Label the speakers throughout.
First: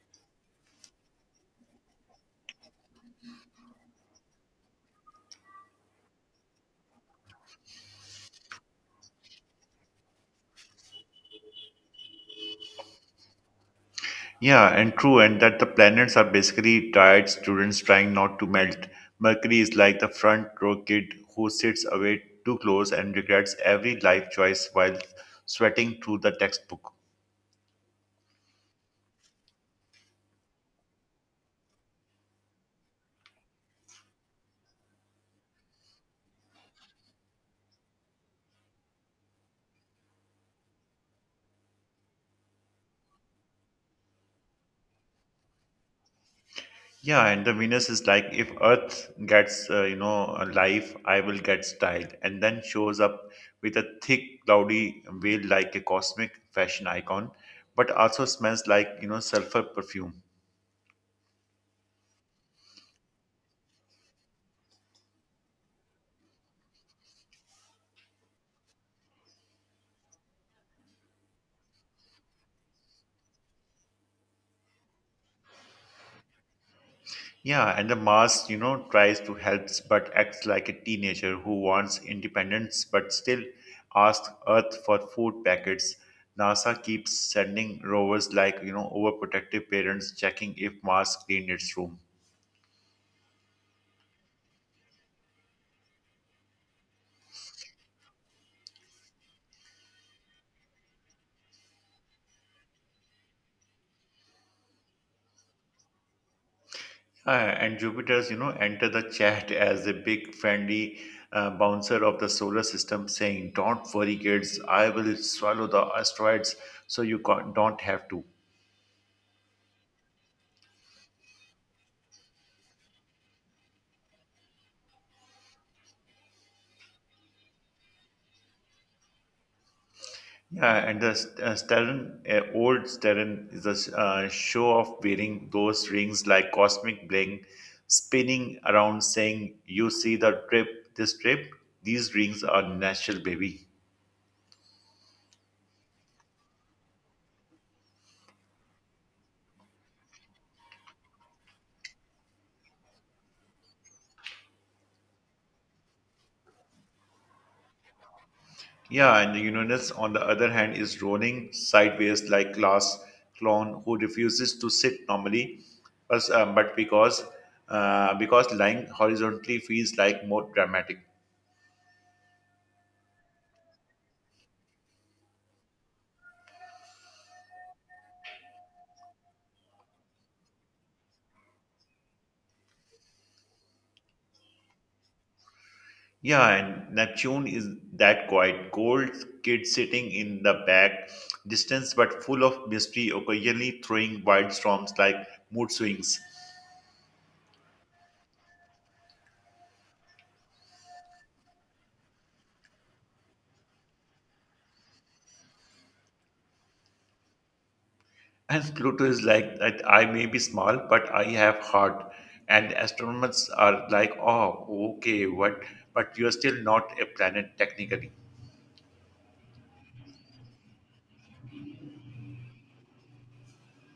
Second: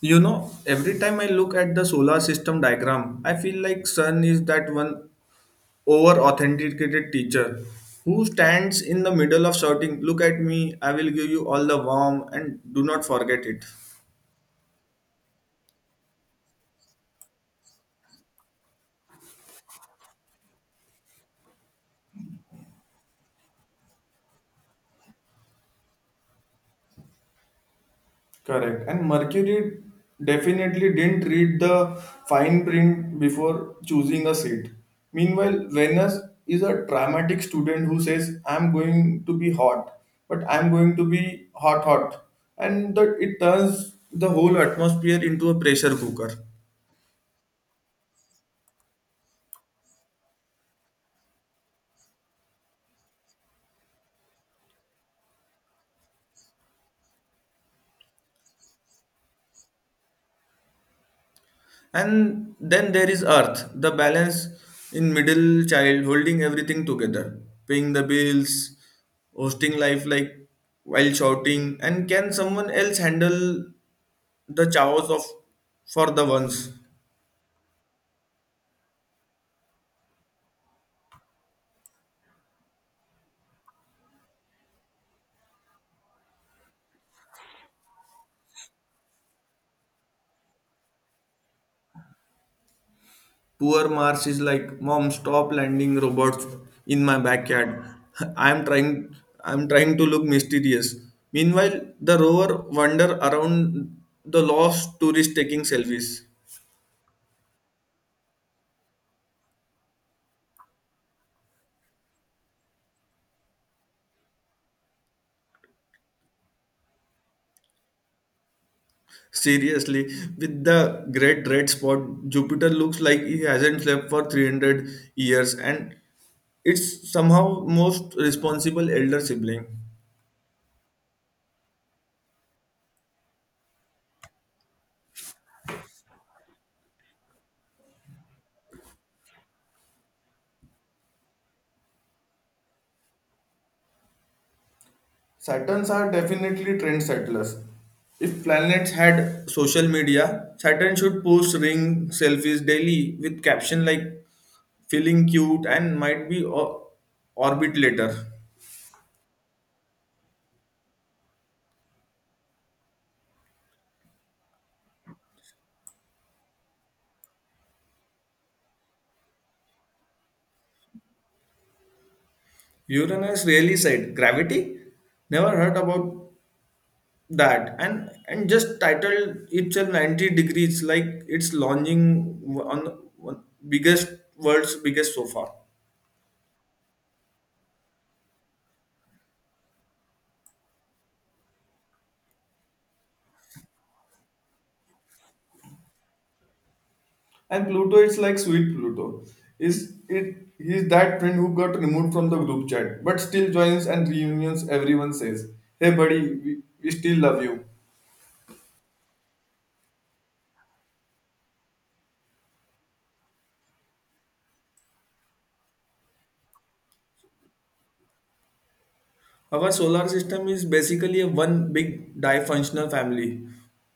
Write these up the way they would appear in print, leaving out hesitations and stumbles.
Speaker 1: You know, every time I look at the solar system diagram, I feel like sun is that one over authenticated teacher who stands in the middle of shouting, "Look at me, I will give you all the warm and do not forget it."
Speaker 2: Yeah, and true, and that the planets are basically tired students trying not to melt. Mercury is like the front row kid who sits away too close and regrets every life choice while sweating through the textbook.
Speaker 1: Correct. And Mercury definitely didn't read the fine print before choosing a seat. Meanwhile, Venus is a dramatic student who says, I'm going to be hot, but I'm going to be hot, hot. And that it turns the whole atmosphere into a pressure cooker.
Speaker 2: Yeah, and the Venus is like if Earth gets a life, I will get style, and then shows up with a thick cloudy veil like a cosmic fashion icon, but also smells like sulfur perfume.
Speaker 1: And then there is Earth, the balance in middle child holding everything together, paying the bills, hosting life like while shouting, and can someone else handle the chaos of for the ones?
Speaker 2: Yeah, and the mask, tries to help but acts like a teenager who wants independence but still asks Earth for food packets. NASA keeps sending rovers like, overprotective parents checking if Mars cleaned its room.
Speaker 1: Poor Mars is like, Mom, stop landing robots in my backyard. I'm trying I'm trying to look mysterious. Meanwhile, the rover wander around the lost tourist taking selfies.
Speaker 2: Yeah, and Jupiter's, enter the chat as a big friendly bouncer of the solar system saying, don't worry, kids, I will swallow the asteroids so you can't, don't have to.
Speaker 1: Seriously, with the great red spot, Jupiter looks like he hasn't slept for 300 years and it's somehow most responsible elder sibling.
Speaker 2: Yeah, and the Stern, old Stern is a show of wearing those rings like cosmic bling, spinning around saying, you see the trip, this trip? These rings are natural, baby.
Speaker 1: Saturns are definitely trend settlers. If planets had social media, Saturn should post ring selfies daily with caption like feeling cute and might be orbit later.
Speaker 2: Yeah, and Uranus, on the other hand, is rolling sideways like class clown who refuses to sit normally, but because lying horizontally feels like more dramatic.
Speaker 1: Uranus really said, Gravity? Never heard about that and just titled it's a 90 degrees like it's launching on the one- biggest world's biggest so far.
Speaker 2: Yeah, and Neptune is that quiet, cold kid sitting in the back, distance but full of mystery, occasionally throwing wild storms like mood swings.
Speaker 1: And Pluto is like sweet Pluto. Is it he's that friend who got removed from the group chat, but still joins and reunions everyone says, Hey buddy, we, we still love you.
Speaker 2: And Pluto is like that I may be small, but I have heart. And astronomers are like, oh, okay, what? But you're still not a planet technically.
Speaker 1: Our solar system is basically a one big difunctional family,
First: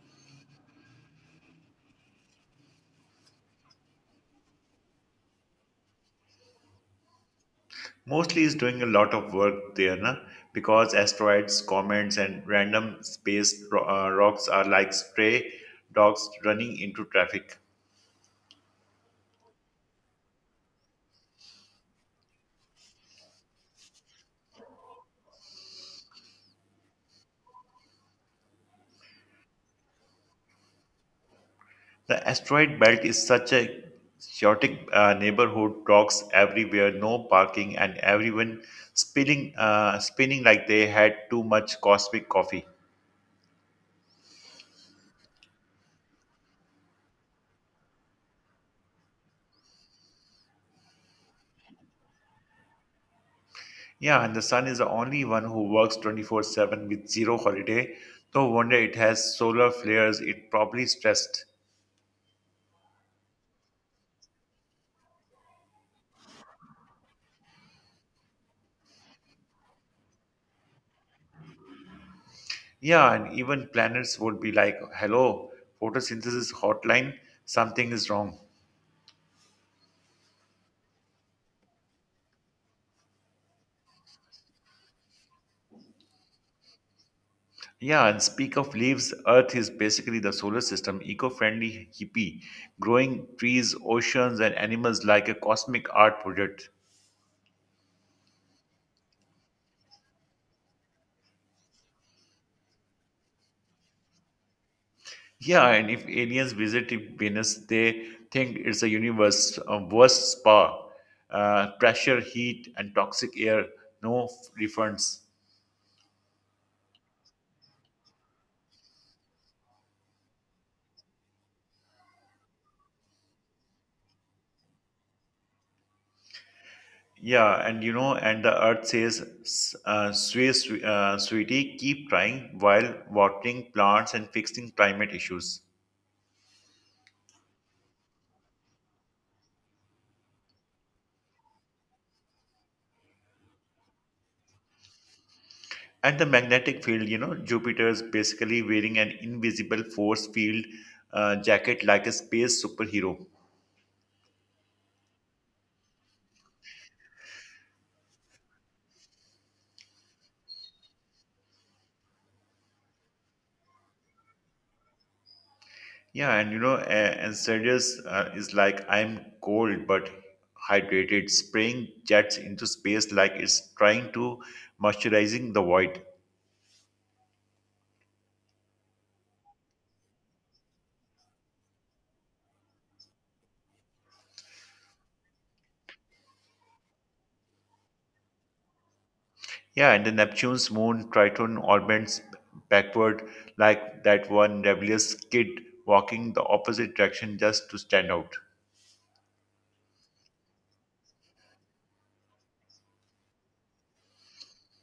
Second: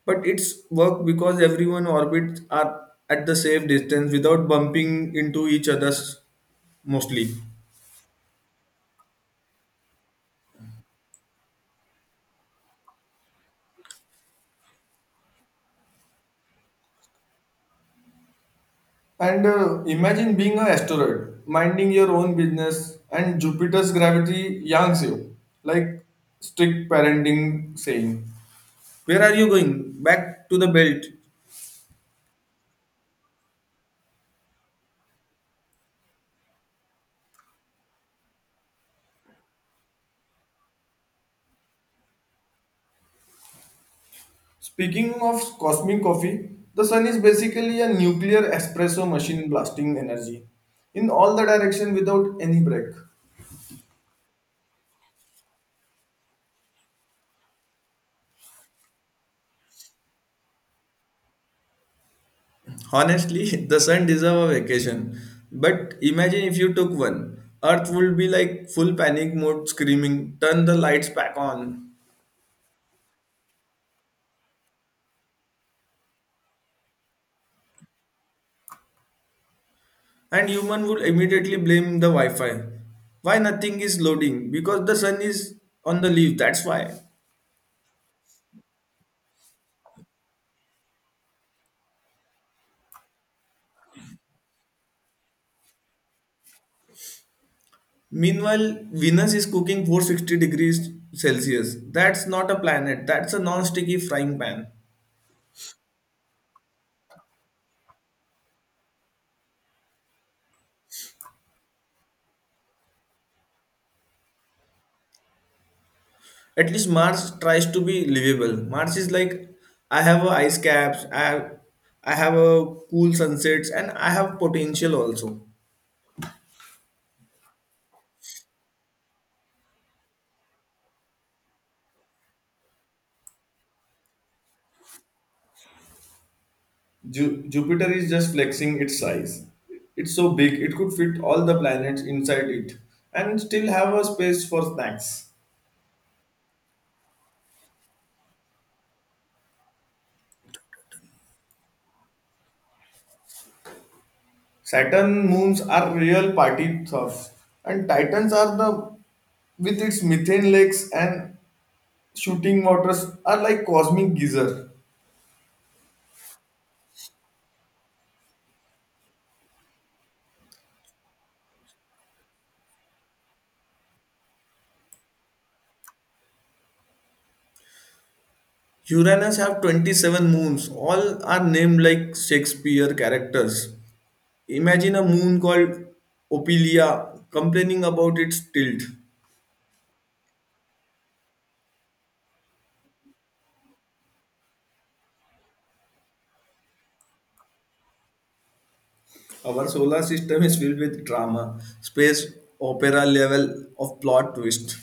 Speaker 1: but it's work because everyone orbits are at the safe distance without bumping into each other's mostly.
Speaker 2: Mostly is doing a lot of work there, na? Because asteroids, comets, and random space rocks are like stray dogs running into traffic.
Speaker 1: And imagine being an asteroid, minding your own business, and Jupiter's gravity yanks you, like strict parenting saying. Where are you going? Back to the belt.
Speaker 2: The asteroid belt is such a chaotic neighborhood, rocks everywhere, no parking, and everyone spinning like they had too much cosmic coffee.
Speaker 1: Speaking of cosmic coffee, the sun is basically a nuclear espresso machine blasting energy in all the direction without any break.
Speaker 2: Yeah, and the sun is the only one who works 24/7 with zero holiday. No wonder it has solar flares, it probably stressed.
Speaker 1: Honestly, the sun deserves a vacation. But imagine if you took one. Earth would be like full panic mode screaming, turn the lights back on.
Speaker 2: Yeah, and even planets would be like, hello, photosynthesis hotline, something is wrong.
Speaker 1: And human would immediately blame the Wi-Fi. Why nothing is loading? Because the sun is on the leaf, that's why.
Speaker 2: Yeah, and speak of leaves, Earth is basically the solar system, eco friendly hippie, growing trees, oceans, and animals like a cosmic art project.
Speaker 1: Meanwhile, Venus is cooking 460 degrees Celsius. That's not a planet, that's a non sticky frying pan.
Speaker 2: Yeah, and if aliens visit Venus, they think it's a universe, a worst spa, pressure, heat, and toxic air, no refunds.
Speaker 1: At least Mars tries to be livable. Mars is like, I have a ice caps, I have a cool sunsets, and I have potential also.
Speaker 2: Yeah, and and the earth says, sweetie, keep trying while watering plants and fixing climate issues.
Speaker 1: Jupiter is just flexing its size. It's so big, it could fit all the planets inside it and still have a space for snacks.
Speaker 2: And the magnetic field, Jupiter's basically wearing an invisible force field jacket like a space superhero.
Speaker 1: Saturn moons are real party thugs, and Titans are the with its methane lakes and shooting waters are like cosmic geyser.
Speaker 2: Yeah, and and Sirius is like I'm cold but hydrated, spraying jets into space like it's trying to moisturizing the void.
Speaker 1: Uranus have 27 moons, all are named like Shakespeare characters. Imagine a moon called Opilia complaining about its tilt.
Speaker 2: Yeah and the neptune's moon Triton orbits backward like that one rebellious kid walking the opposite direction just to stand out.
Speaker 1: Our solar system is filled with drama, space opera level of plot twist.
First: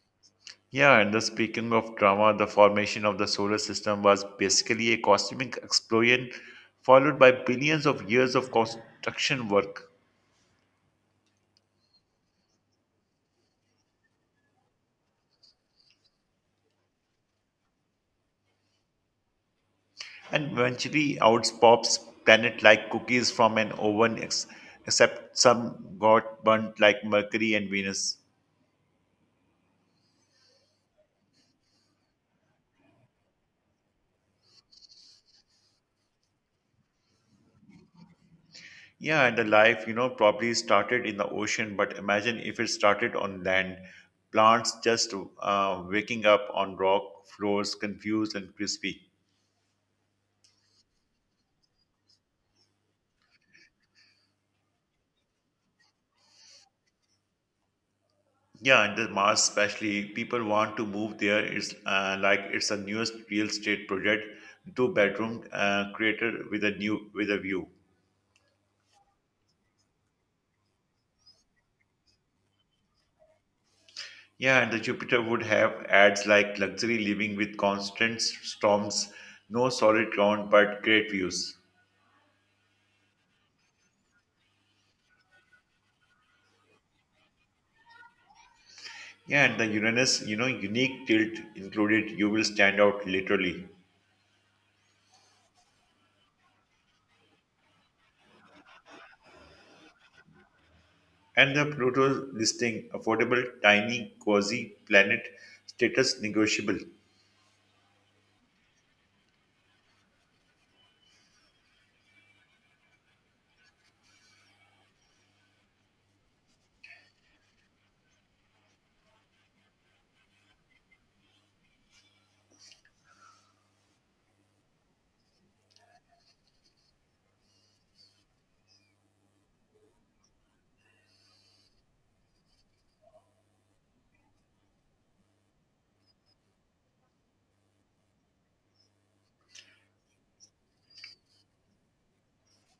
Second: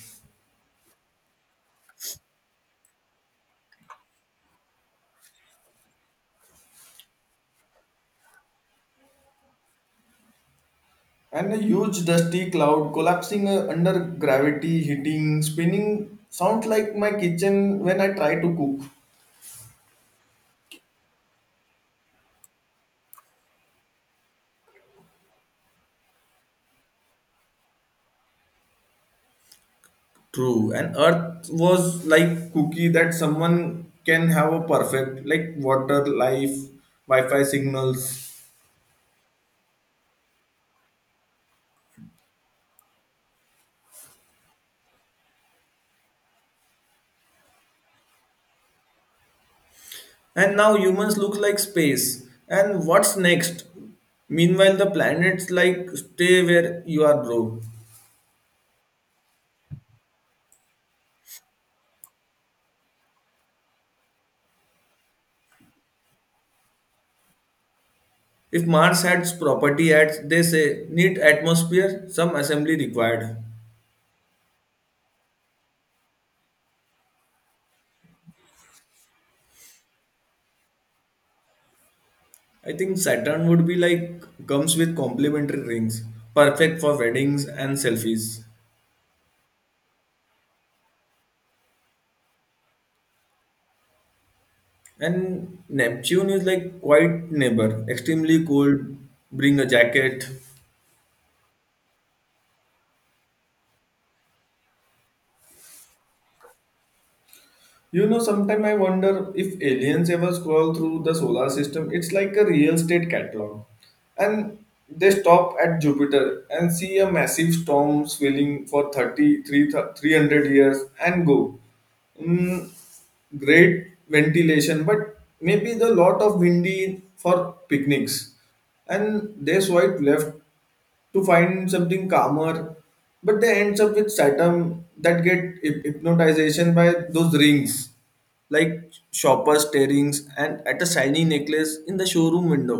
Speaker 2: Yeah, and the speaking of drama, the formation of the solar system was basically a cosmic explosion followed by billions of years of construction work.
Speaker 1: And a huge dusty cloud collapsing under gravity, hitting, spinning sounds like my kitchen when I try to cook.
Speaker 2: And eventually out pops planet like cookies from an oven, except some got burnt like Mercury and Venus.
Speaker 1: True, and earth was like cookie that someone can have a perfect, like water, life, Wi-Fi signals.
Speaker 2: Yeah, and the life, probably started in the ocean, but imagine if it started on land. Plants just waking up on rock floors, confused and crispy.
Speaker 1: And now humans look like space. And what's next? Meanwhile, the planets like stay where you are, bro.
Speaker 2: Yeah, and the Mars especially, people want to move there. It's like it's a newest real estate project, two bedroom created with a new with a view.
Speaker 1: If Mars had property ads, they say need atmosphere, some assembly required.
Speaker 2: Yeah, and the Jupiter would have ads like luxury living with constant storms, no solid ground but great views.
Speaker 1: I think Saturn would be like comes with complimentary rings, perfect for weddings and selfies.
Speaker 2: Yeah, and the Uranus, unique tilt included, you will stand out literally.
Speaker 1: And Neptune is like quite neighbor, extremely cold, bring a jacket.
Speaker 2: And the Pluto listing, affordable, tiny, cozy planet, status negotiable.
Speaker 1: You know, sometimes I wonder if aliens ever scroll through the solar system, it's like a real estate catalog. And they stop at Jupiter and see a massive storm swelling for 30, 300 years and go. Mm, great ventilation, but maybe the lot of windy for picnics. And there's white left to find something calmer, but they ends up with Saturn that get hypnotization by those rings, like shopper staring and at a shiny necklace in the showroom window.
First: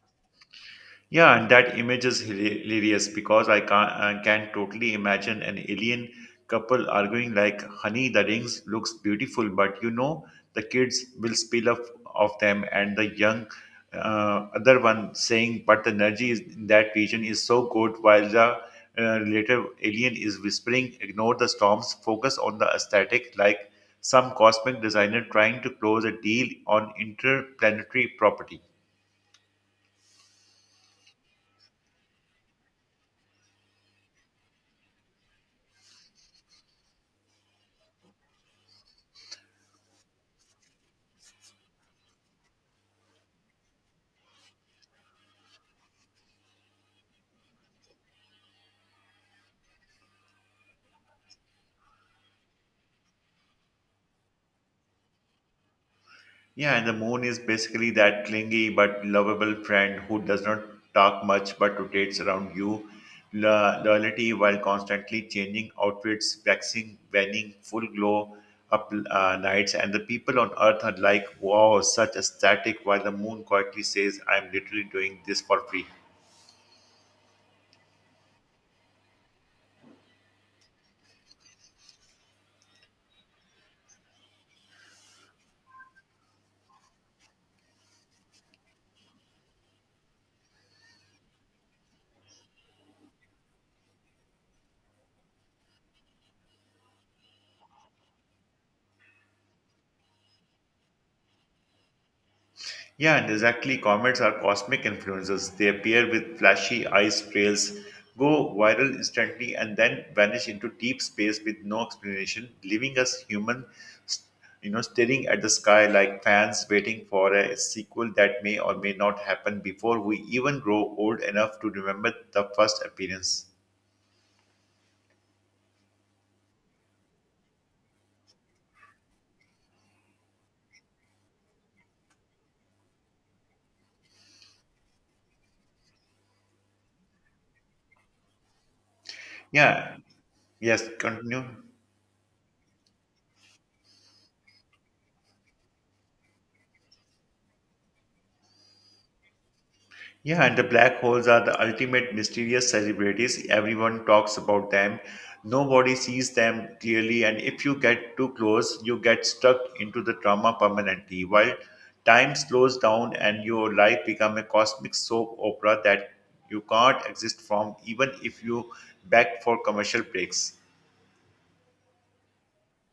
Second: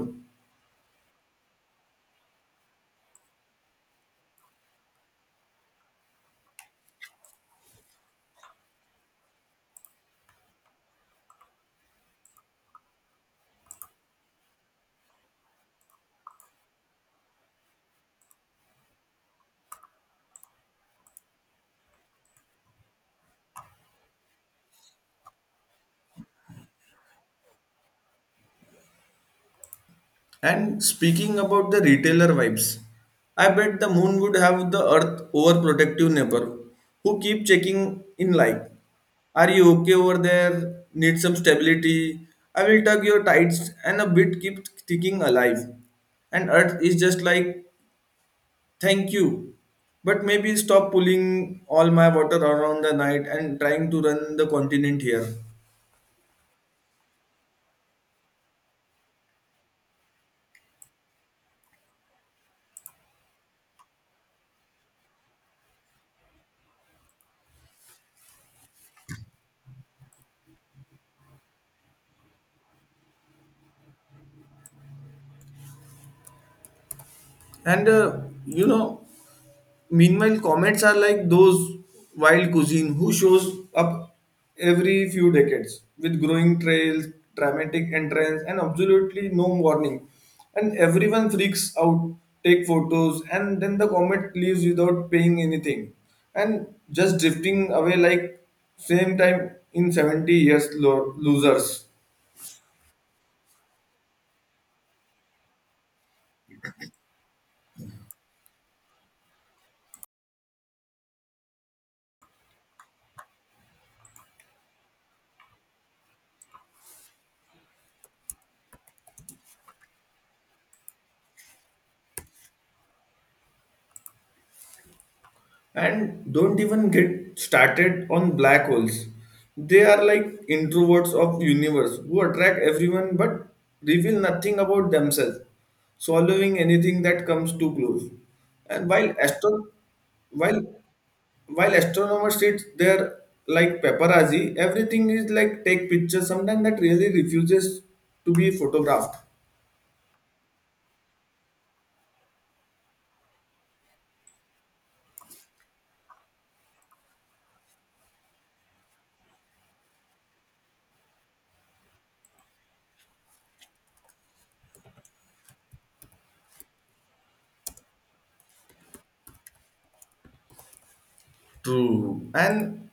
Speaker 2: Yeah, and that image is hilarious because I can totally imagine an alien couple arguing like, honey, the rings looks beautiful, but the kids will spill off of them, and the young other one saying, but the energy is, in that region is so good, while the later alien is whispering, ignore the storms, focus on the aesthetic, like some cosmic designer trying to close a deal on interplanetary property.
Speaker 1: And speaking about the retailer vibes, I bet the moon would have the earth overprotective neighbor who keep checking in like, are you okay over there? Need some stability? I will tug your tights and a bit keep ticking alive. And earth is just like, thank you. But maybe stop pulling all my water around the night and trying to run the continent here.
Speaker 2: Yeah, and the moon is basically that clingy but lovable friend who does not talk much but rotates around you. Loyalty while constantly changing outfits, waxing, waning, full glow up nights. And the people on earth are like, wow, such aesthetic, while the moon quietly says, I'm literally doing this for free.
Speaker 1: And you know, meanwhile, comets are like those wild cuisine who shows up every few decades with growing trails, dramatic entrance, and absolutely no warning. And everyone freaks out, take photos, and then the comet leaves without paying anything, and just drifting away like same time in 70 years losers.
Speaker 2: Yeah, and exactly. Comets are cosmic influencers. They appear with flashy ice trails, go viral instantly, and then vanish into deep space with no explanation, leaving us human, st- staring at the sky like fans waiting for a sequel that may or may not happen before we even grow old enough to remember the first appearance.
Speaker 1: And don't even get started on black holes. They are like introverts of universe who attract everyone but reveal nothing about themselves, swallowing anything that comes too close. And
Speaker 2: Yeah.
Speaker 1: while
Speaker 2: Yes. Continue.
Speaker 1: while astronomers sit there like paparazzi, everything is like take pictures, sometimes that really refuses to be photographed.
Speaker 2: Yeah, and the black holes are the ultimate mysterious celebrities. Everyone talks about them. Nobody sees them clearly, and if you get too close, you get stuck into the trauma permanently. While time slows down and your life becomes a cosmic soap opera that you can't exist from, even if you beg for commercial breaks.
Speaker 1: True. And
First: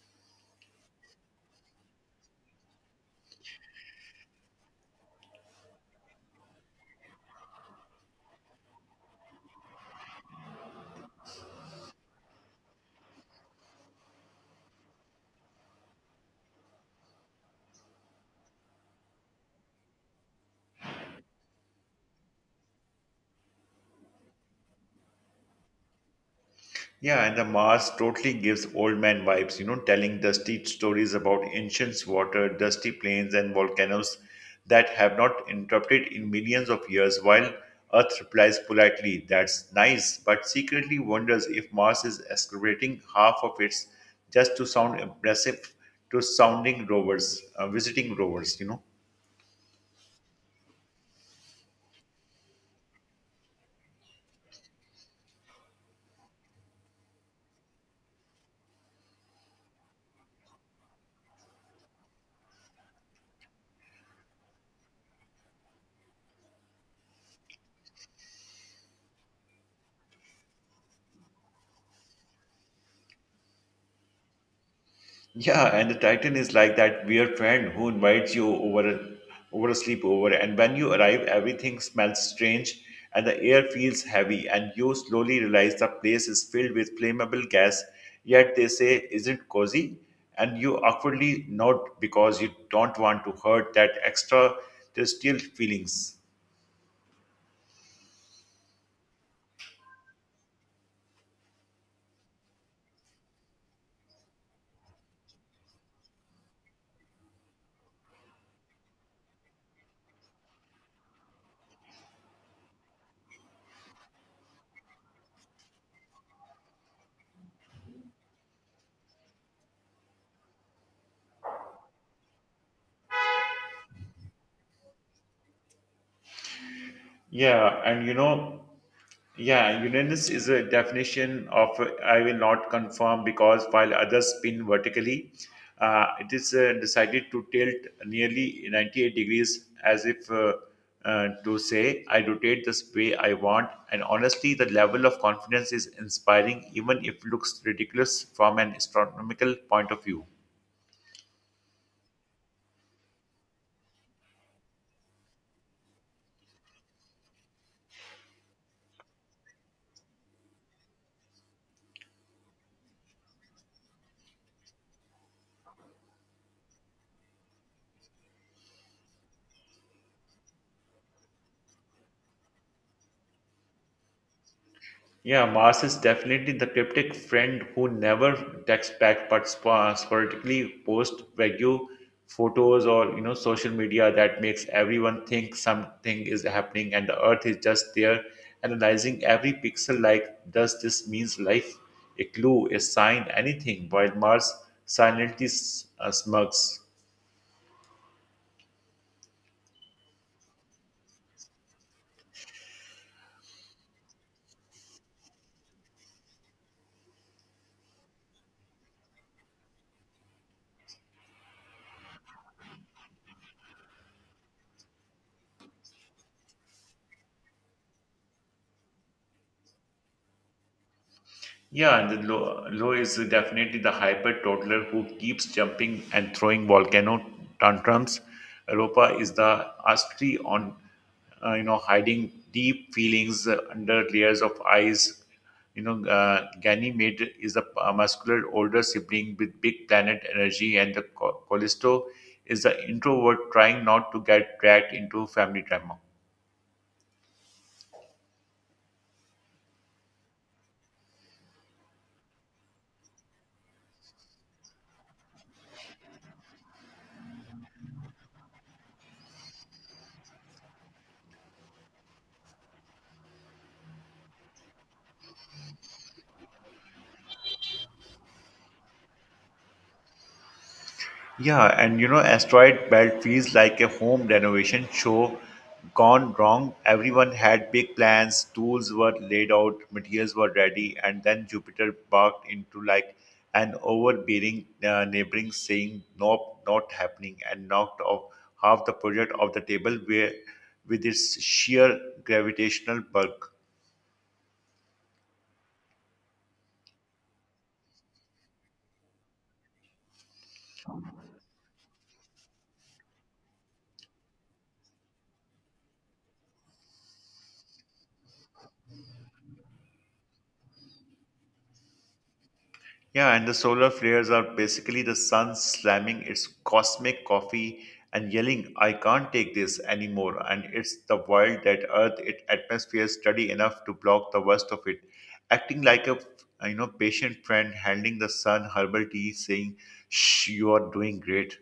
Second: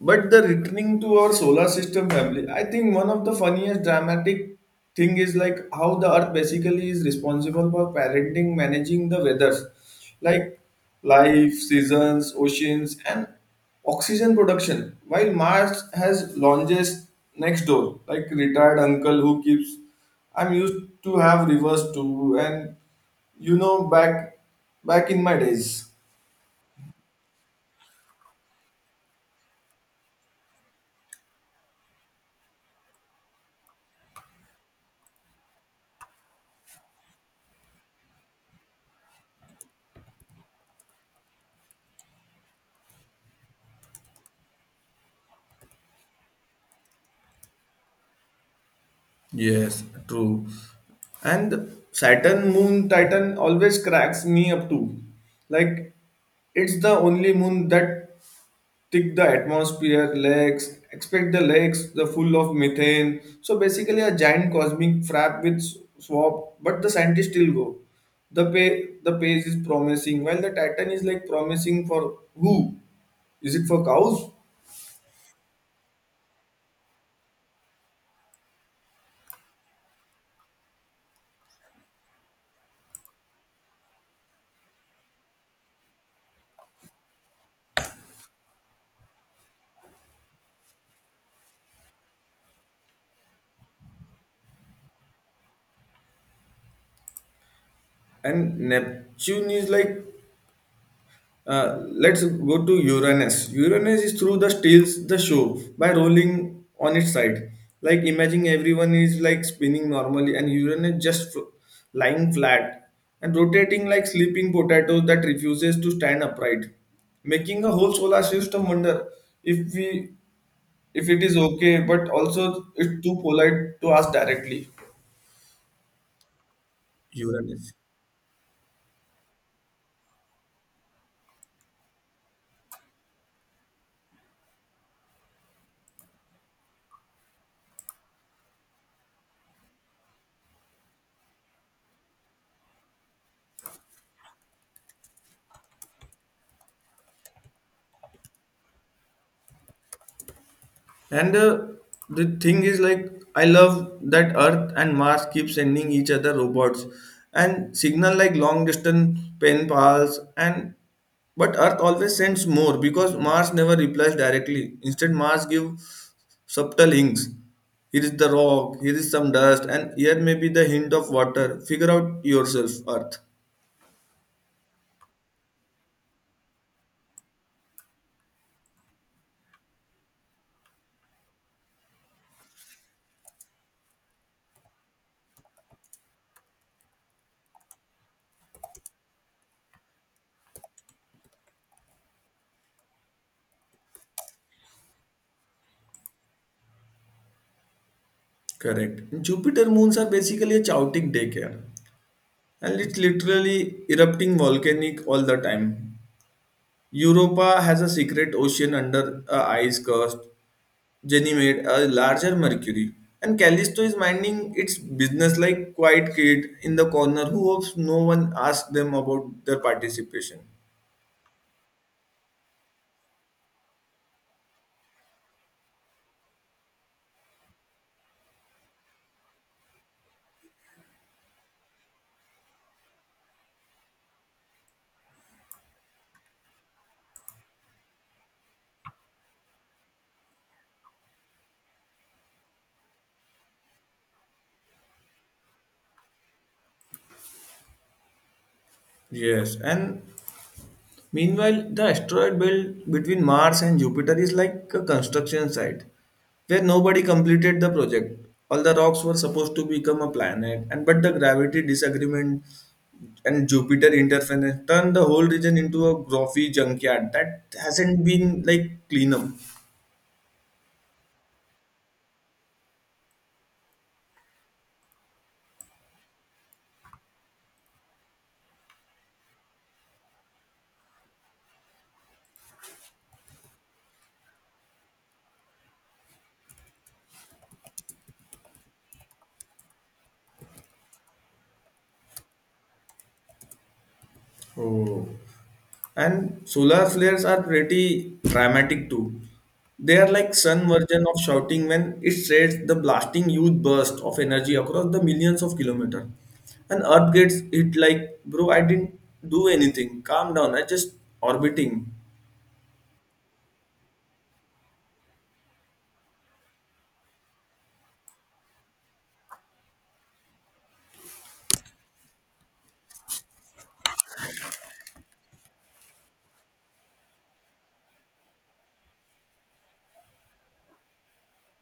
Speaker 1: but the returning to our solar system family, I think one of the funniest dramatic thing is like how the earth basically is responsible for parenting, managing the weathers, like life, seasons, oceans, and oxygen production. While Mars has lounges next door, like retired uncle who keeps. I'm used to have rivers too, and you know back in my days.
Speaker 2: Yeah, and the mask totally gives old man vibes, telling dusty stories about ancient water, dusty plains, and volcanoes that have not interrupted in millions of years, while Earth replies politely, that's nice, but secretly wonders if Mars is excavating half of its just to sound impressive to sounding rovers, visiting rovers,
Speaker 1: Yes, true. And Saturn moon Titan always cracks me up too. Like it's the only moon that thick the atmosphere, legs, expect the legs, the full of methane. So basically a giant cosmic frap with swap, but the scientists still go. The pace is promising, while the Titan is like promising for who? Is it for cows?
Speaker 2: Yeah, and the Titan is like that weird friend who invites you over a sleepover, and when you arrive, everything smells strange and the air feels heavy, and you slowly realize the place is filled with flammable gas. Yet they say isn't cozy, and you awkwardly nod because you don't want to hurt that extra terrestrial feelings.
Speaker 1: And Neptune is like uh, let's go to Uranus. Uranus is through the steals the show by rolling on its side. Like imagine everyone is like spinning normally and Uranus just lying flat and rotating like sleeping potato that refuses to stand upright, making a whole solar system wonder if we if it is okay, but also it's too polite to ask directly. Uranus.
Speaker 2: Yeah, and you know. Yeah, unanimous is a definition of I will not conform because while others spin vertically, it is decided to tilt nearly 98 degrees as if to say, I rotate this way I want. And honestly, the level of confidence is inspiring, even if looks ridiculous from an astronomical point of view.
Speaker 1: And the thing is, like, I love that Earth and Mars keep sending each other robots and signal like long distance pen pals and but Earth always sends more because Mars never replies directly. Instead, Mars give subtle hints. Here is the rock, here is some dust, and here may be the hint of water. Figure out yourself, Earth.
Speaker 2: Yeah, Mars is definitely the cryptic friend who never texts back but sporadically posts vague photos or social media that makes everyone think something is happening and the Earth is just there analyzing every pixel like does this means life, a clue, a sign, anything, while Mars silently smirks.
Speaker 1: Correct. Jupiter moons are basically a chaotic daycare. And it's literally erupting volcanic all the time. Europa has a secret ocean under a ice crust, Ganymede, a larger Mercury, and Callisto is minding its business like quiet kid in the corner who hopes no one asks them about their participation.
Speaker 2: Yeah, and the Lo is definitely the hyper toddler who keeps jumping and throwing volcano tantrums. Europa is the astri on, hiding deep feelings under layers of ice. Ganymede is the muscular older sibling with big planet energy, and the Callisto is the introvert trying not to get dragged into family drama.
Speaker 1: Yes, and meanwhile, the asteroid belt between Mars and Jupiter is like a construction site where nobody completed the project. All the rocks were supposed to become a planet, and but the gravity disagreement and Jupiter interference turned the whole region into a grotty junkyard that hasn't been like clean up.
Speaker 2: Yeah, and Asteroid Belt feels like a home renovation show gone wrong. Everyone had big plans, tools were laid out, materials were ready, and then Jupiter barked into like an overbearing neighboring saying, nope, not happening, and knocked off half the project off the table where, with its sheer gravitational bulk.
Speaker 1: Oh. And solar flares are pretty dramatic too. They are like sun version of shouting when it sheds the blasting huge burst of energy across the millions of kilometers. And Earth gets hit like, bro, I didn't do anything. Calm down, I just orbiting.
Speaker 2: Yeah, and the solar flares are basically the sun slamming its cosmic coffee and yelling, I can't take this anymore. And it's the wild that Earth its atmosphere is steady enough to block the worst of it, acting like a patient friend handing the sun herbal tea, saying, shh, you are doing great.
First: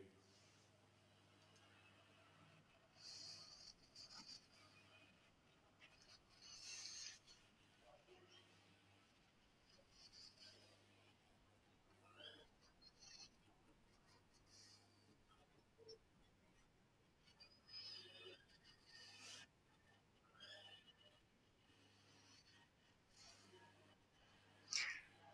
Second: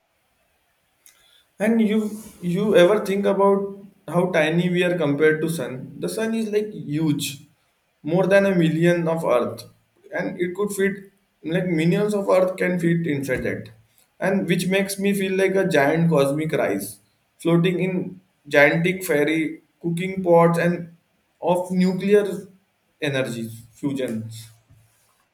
Speaker 1: And you ever think about how tiny we are compared to sun? The sun is like huge, more than a million of Earth, and it could fit like millions of Earth can fit inside it, and which makes me feel like a giant cosmic rice floating in gigantic fairy cooking pots and of nuclear energy fusions.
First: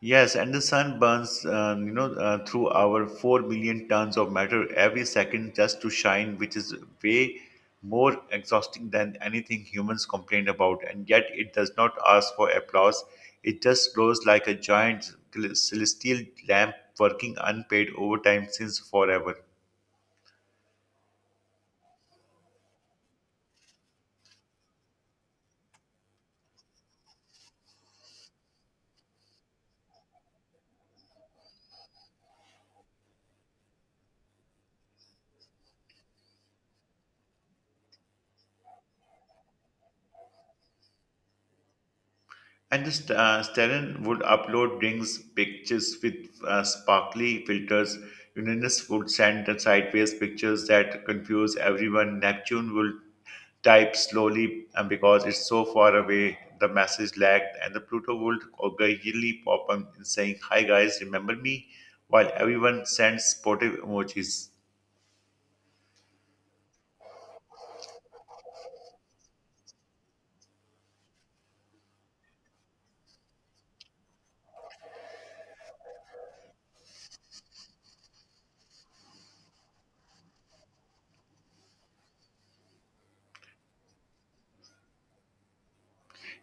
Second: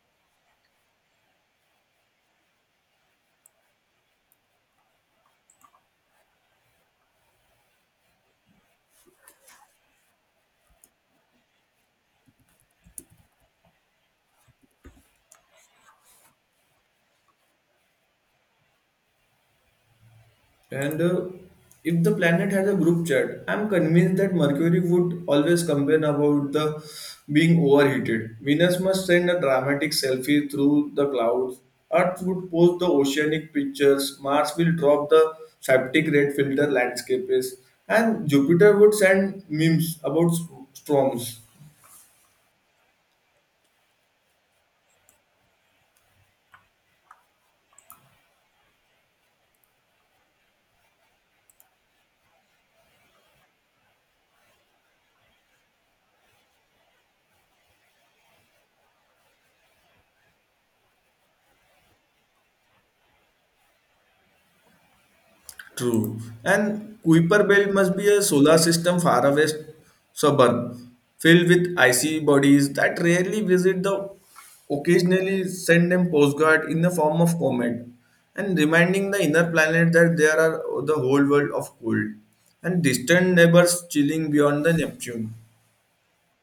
Speaker 2: Yes, and the sun burns, through our 4 million tons of matter every second just to shine, which is way more exhausting than anything humans complain about. And yet, it does not ask for applause. It just glows like a giant celestial lamp working unpaid overtime since forever.
Speaker 1: And if the planet has a group chat, I'm convinced that Mercury would always complain about the being overheated. Venus must send a dramatic selfie through the clouds. Earth would post the oceanic pictures. Mars will drop the septic red filter landscapes, and Jupiter would send memes about storms.
Speaker 2: And just Stellan would upload drinks pictures with sparkly filters. Uranus would send the sideways pictures that confuse everyone. Neptune would type slowly and because it's so far away the message lagged and the Pluto would occasionally pop up and saying hi guys remember me while everyone sends supportive emojis.
Speaker 1: True. And Kuiper Belt must be a solar system far away suburb, filled with icy bodies that rarely visit the occasionally send them postcard in the form of comment and reminding the inner planet that there are the whole world of cold and distant neighbors chilling beyond the Neptune.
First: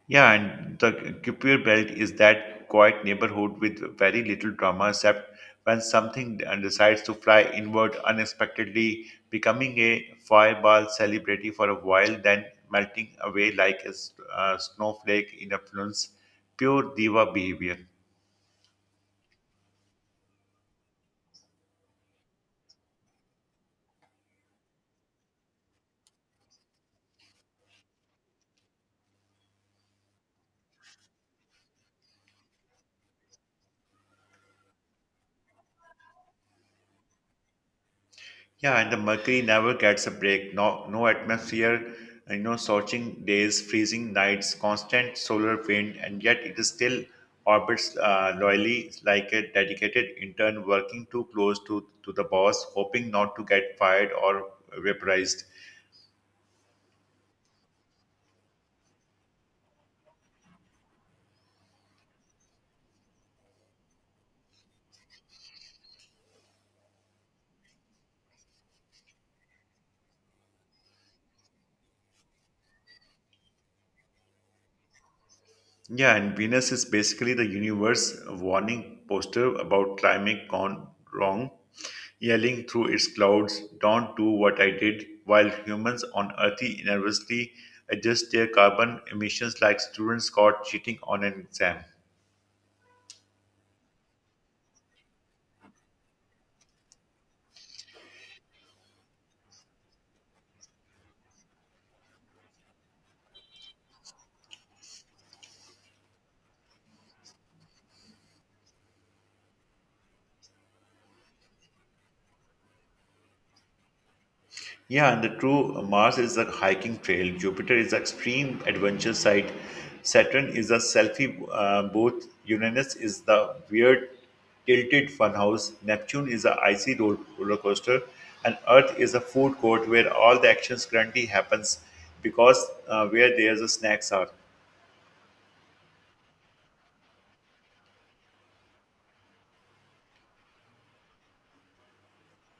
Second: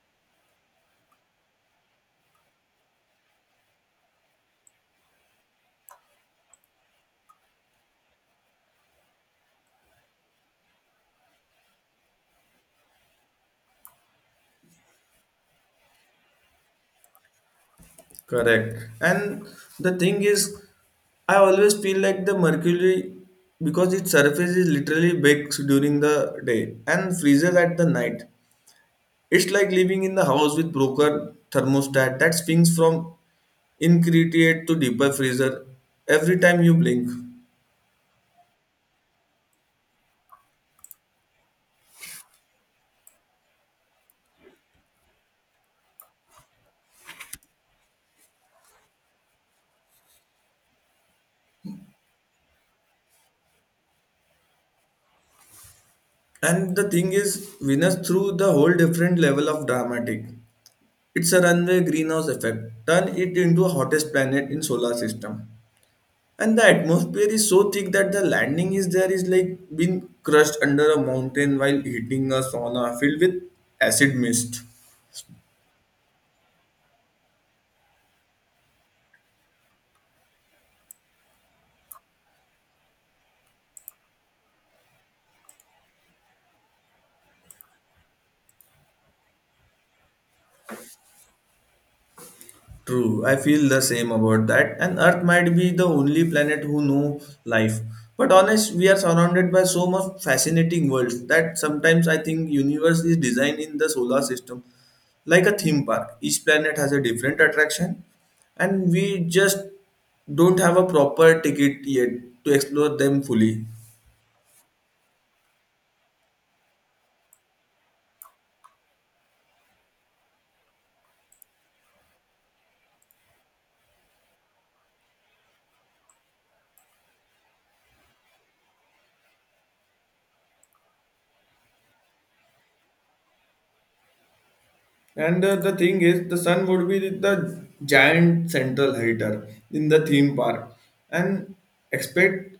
Speaker 2: Yeah, and the Kuiper Belt is that quiet neighborhood with very little drama except when something decides to fly inward unexpectedly, becoming a fireball celebrity for a while, then melting away like a snowflake in a fluence. Pure diva behavior.
Speaker 1: Correct. And the thing is, I always feel like the mercury because its surface is literally bakes during the day and freezes at the night. It's like living in the house with broken thermostat that swings from incretate to deeper freezer every time you blink.
Speaker 2: Yeah, and the mercury never gets a break. No, no atmosphere, scorching days, freezing nights, constant solar wind, and yet it is still orbits loyally like a dedicated intern working too close to the boss, hoping not to get fired or vaporized.
Speaker 1: And the thing is, Venus through the whole different level of dramatic. It's a runway greenhouse effect. Turn it into a hottest planet in solar system. And the atmosphere is so thick that there is like being crushed under a mountain while hitting a sauna filled with acid mist.
Speaker 2: Yeah, and Venus is basically the universe warning poster about climate gone wrong, yelling through its clouds, "Don't do what I did," while humans on Earth nervously adjust their carbon emissions like students caught cheating on an exam.
Speaker 1: True, I feel the same about that. And earth might be the only planet who know life, but honest, we are surrounded by so much fascinating worlds that sometimes I think universe is designed in the solar system like a theme park. Each planet has a different attraction, and we just don't have a proper ticket yet to explore them fully.
Speaker 2: Yeah, and the true Mars is a hiking trail, Jupiter is an extreme adventure site, Saturn is a selfie booth, Uranus is the weird tilted funhouse, Neptune is a icy roller coaster, and Earth is a food court where all the actions currently happens because where there's the snacks are.
Speaker 1: And the thing is, the sun would be the giant central heater in the theme park, and expect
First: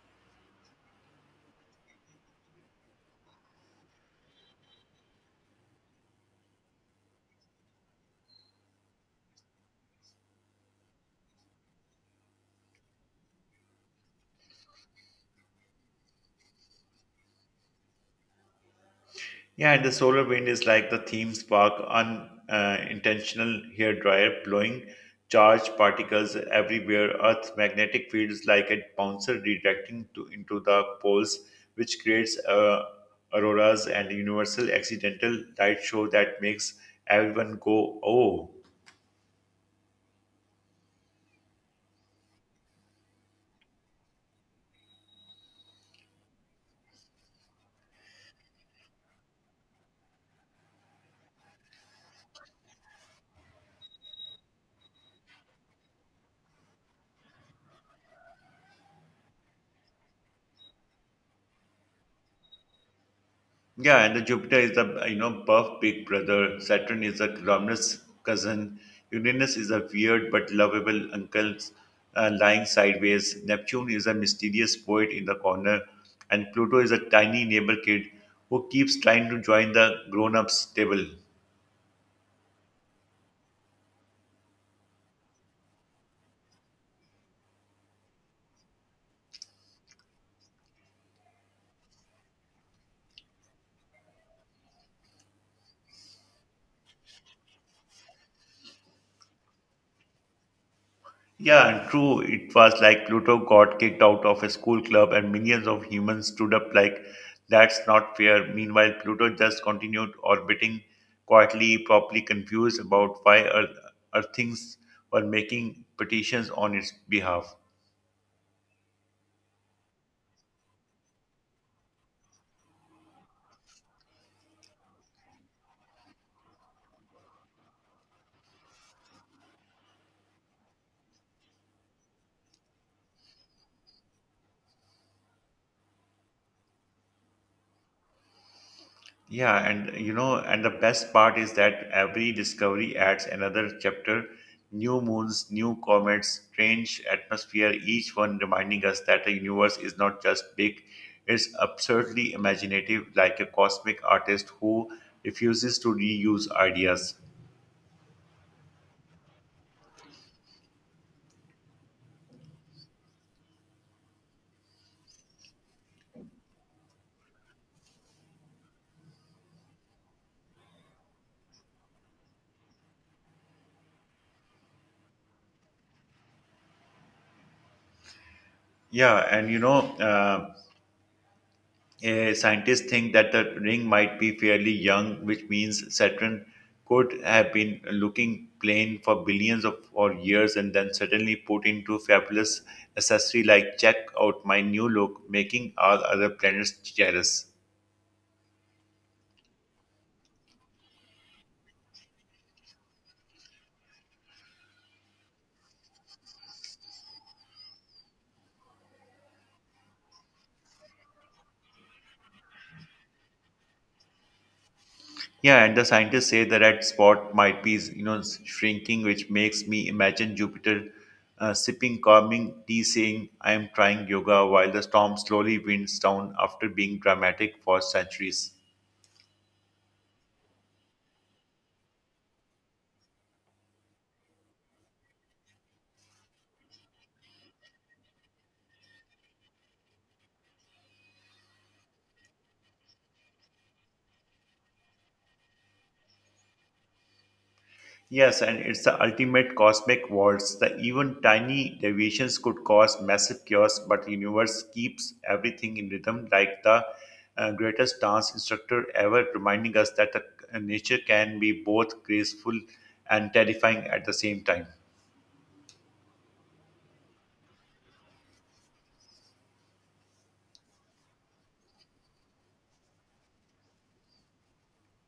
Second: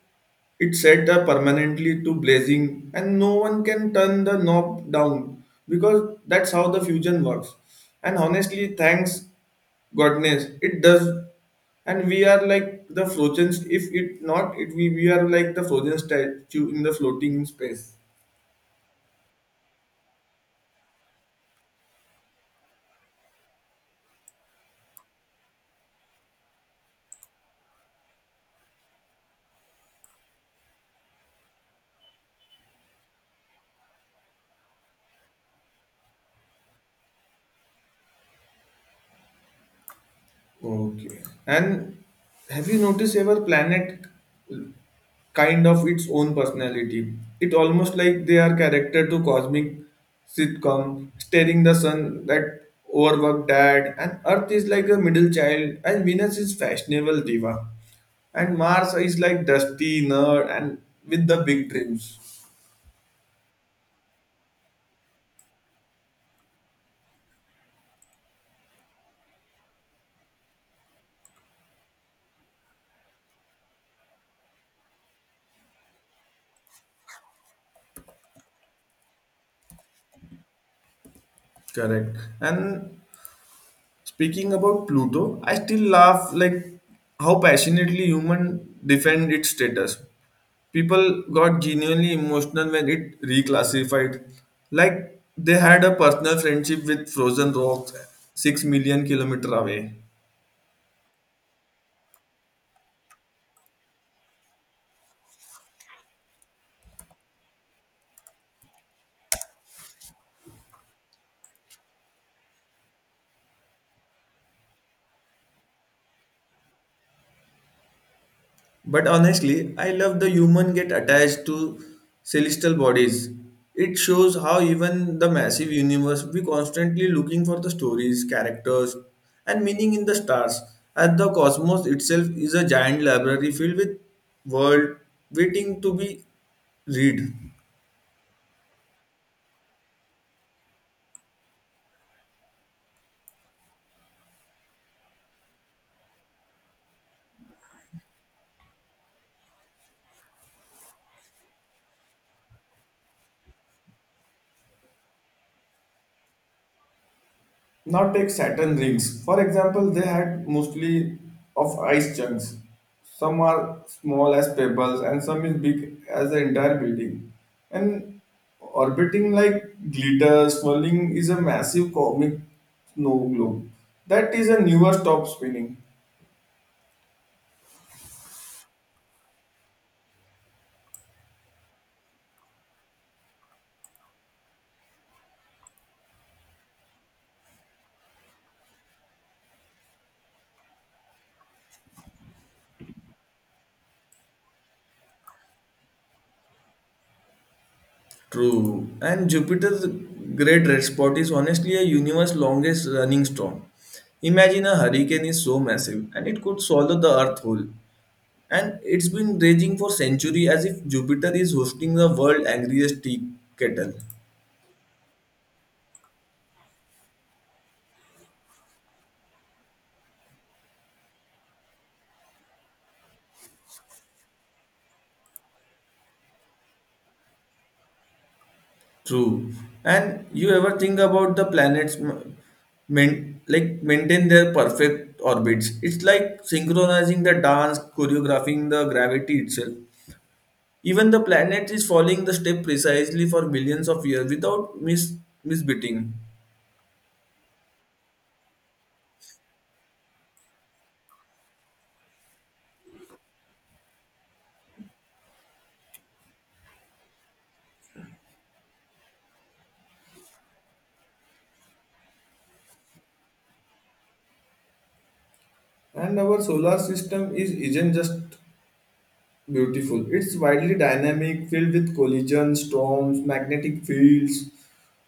Speaker 1: it set up permanently to blazing, and no one can turn the knob down because that's how the fusion works. And honestly, thanks goodness, it does. And we are like the frozen, if it not, we are like the frozen statue in the floating space.
Speaker 2: Yeah, and the solar wind is like the theme spark, unintentional hair dryer, blowing charged particles everywhere. Earth's magnetic field is like a bouncer redirecting into the poles, which creates auroras and universal accidental light show that makes everyone go, oh.
Speaker 1: Okay. And have you noticed ever planet kind of its own personality. It almost like they are character to cosmic sitcom, staring the sun that overworked dad, and Earth is like a middle child, and Venus is fashionable diva, and Mars is like dusty nerd and with the big dreams.
Speaker 2: Yeah, and the Jupiter is the you know buff big brother. Saturn is a gluttonous cousin. Uranus is a weird but lovable uncle lying sideways. Neptune is a mysterious poet in the corner, and Pluto is a tiny neighbor kid who keeps trying to join the grown-ups table.
Speaker 1: Correct. And speaking about Pluto, I still laugh like how passionately human defend its status. People got genuinely emotional when it reclassified, like they had a personal friendship with frozen rocks 6 million kilometer away.
Speaker 2: Yeah, true. It was like Pluto got kicked out of a school club and millions of humans stood up like, that's not fair. Meanwhile, Pluto just continued orbiting quietly, probably confused about why Earthings were making petitions on its behalf.
Speaker 1: But honestly, I love the human get attached to celestial bodies. It shows how even the massive universe, we constantly looking for the stories, characters, and meaning in the stars. And the cosmos itself is a giant library filled with world waiting to be read.
Speaker 2: Yeah, and you know, and the best part is that every discovery adds another chapter, new moons, new comets, strange atmosphere, each one reminding us that the universe is not just big, it's absurdly imaginative, like a cosmic artist who refuses to reuse ideas.
Speaker 1: Not take Saturn rings. For example, they had mostly of ice chunks. Some are small as pebbles and some is big as the entire building. And orbiting like glitter, swirling is a massive cosmic snow globe. That is a newer stop spinning.
Speaker 2: Yeah, and you know, scientists think that the ring might be fairly young, which means Saturn could have been looking plain for billions of or years and then suddenly put into fabulous accessory like check out my new look, making all other planets jealous.
Speaker 1: True. And Jupiter's great red spot is honestly a universe longest running storm. Imagine a hurricane is so massive and it could swallow the earth whole. And it's been raging for centuries as if Jupiter is hosting the world angriest tea kettle.
Speaker 2: Yeah, and the scientists say the red spot might be, you know, shrinking, which makes me imagine Jupiter sipping calming tea, saying, "I am trying yoga," while the storm slowly winds down after being dramatic for centuries.
Speaker 1: True. And you ever think about the planets main, like maintain their perfect orbits? It's like synchronizing the dance, choreographing the gravity itself. Even the planet is following the step precisely for millions of years without misbeating.
Speaker 2: Yes, and it's the ultimate cosmic waltz. The even tiny deviations could cause massive chaos, but the universe keeps everything in rhythm, like the greatest dance instructor ever, reminding us that nature can be both graceful and terrifying at the same time.
Speaker 1: And our solar system is isn't just beautiful. It's widely dynamic, filled with collisions, storms, magnetic fields,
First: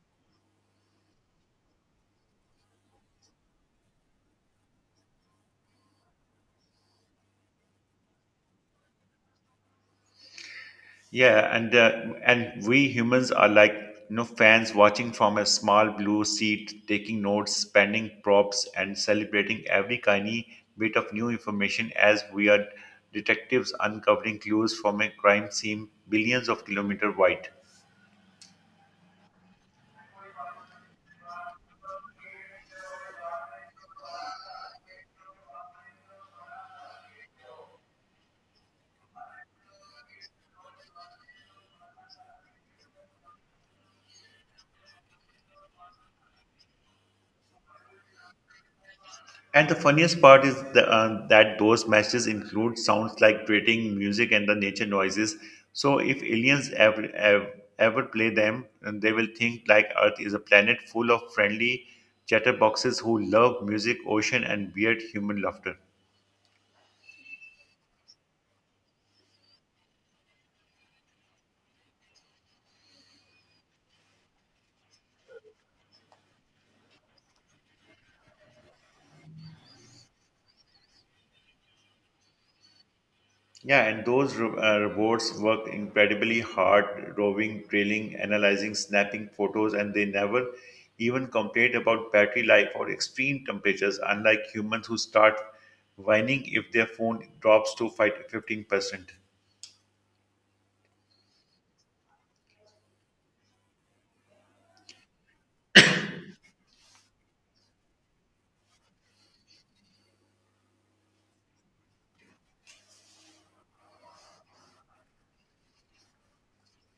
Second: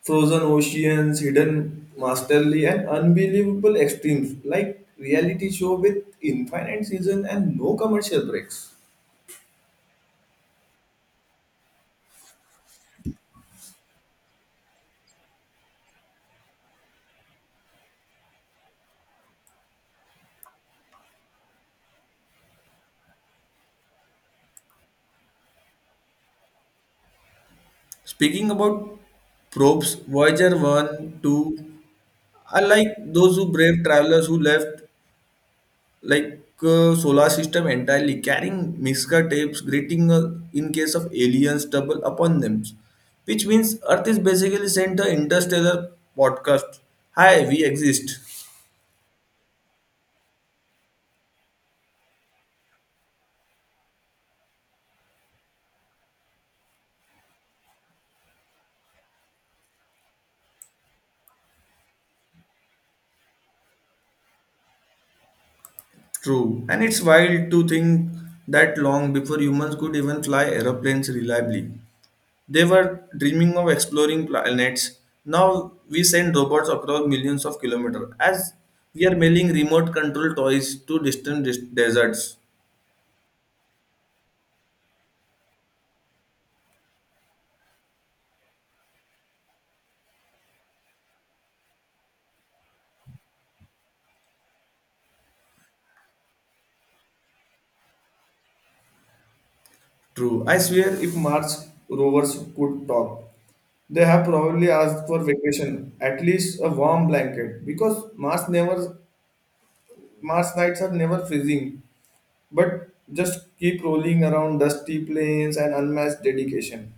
Speaker 1: frozen oceans, hidden masterly, and unbelievable extremes like reality show with infinite season and no commercial breaks.
Speaker 2: Yeah, and we humans are like you know fans watching from a small blue seat, taking notes, spending props, and celebrating every tiny bit of new information as we are detectives uncovering clues from a crime scene billions of kilometers wide.
Speaker 1: Speaking about probes, Voyager 1, 2 are like those who brave travelers who left like solar system entirely, carrying Miska tapes greeting in case of aliens double upon them, which means earth is basically sent a interstellar podcast, hi we exist.
Speaker 2: And the funniest part is that those matches include sounds like grating music and the nature noises. So if aliens ever play them, then they will think like Earth is a planet full of friendly chatterboxes who love music, ocean, and weird human laughter.
Speaker 1: True, and it's wild to think that long before humans could even fly aeroplanes reliably, they were dreaming of exploring planets. Now we send robots across millions of kilometers as we are mailing remote control toys to distant deserts.
Speaker 2: Yeah, and those robots work incredibly hard, roving, drilling, analyzing, snapping photos, and they never even complain about battery life or extreme temperatures, unlike humans who start whining if their phone drops to 5-15%.
Speaker 1: True. I swear if Mars rovers could talk, they have probably asked for vacation, at least a warm blanket, because Mars never, Mars nights are never freezing, but just keep rolling around dusty plains and unmatched dedication.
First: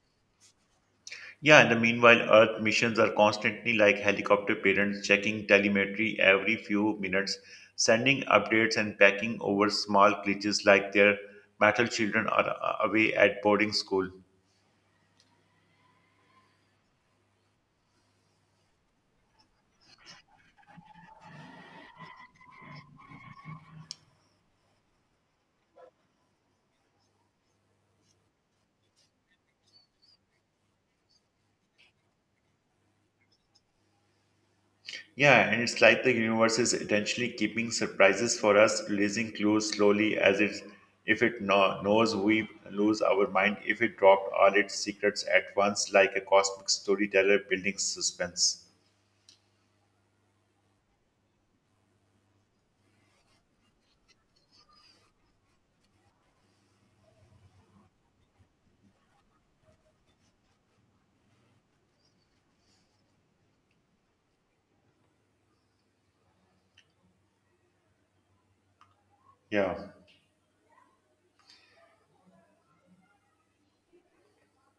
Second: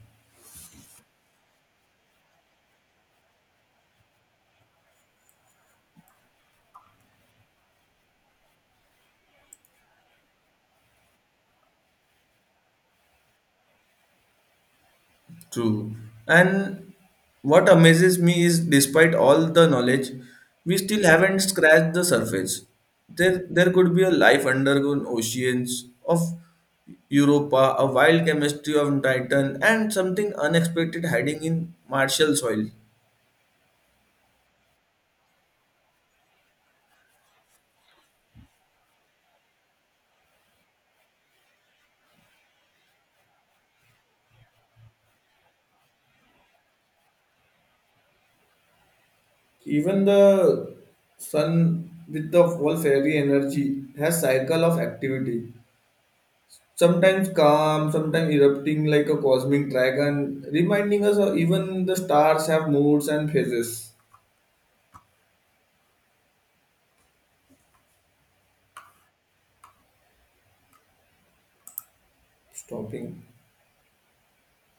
Speaker 2: Yeah, and the meanwhile, Earth missions are constantly like helicopter parents checking telemetry every few minutes, sending updates and packing over small glitches like their metal children are away at boarding school.
Speaker 1: True. And what amazes me is despite all the knowledge, we still haven't scratched the surface. There could be a life underground oceans of Europa, a wild chemistry of Titan, and something unexpected hiding in Martial soil.
Speaker 2: Yeah, and it's like the universe is intentionally keeping surprises for us, releasing clues slowly as it, if it knows we lose our mind if it dropped all its secrets at once like a cosmic storyteller building suspense.
Speaker 1: Even the sun with the whole fairy energy has cycle of activity. Sometimes calm, sometimes erupting like a cosmic dragon, reminding us of even the stars have moods and phases.
Speaker 2: Yeah.
Speaker 1: Stopping.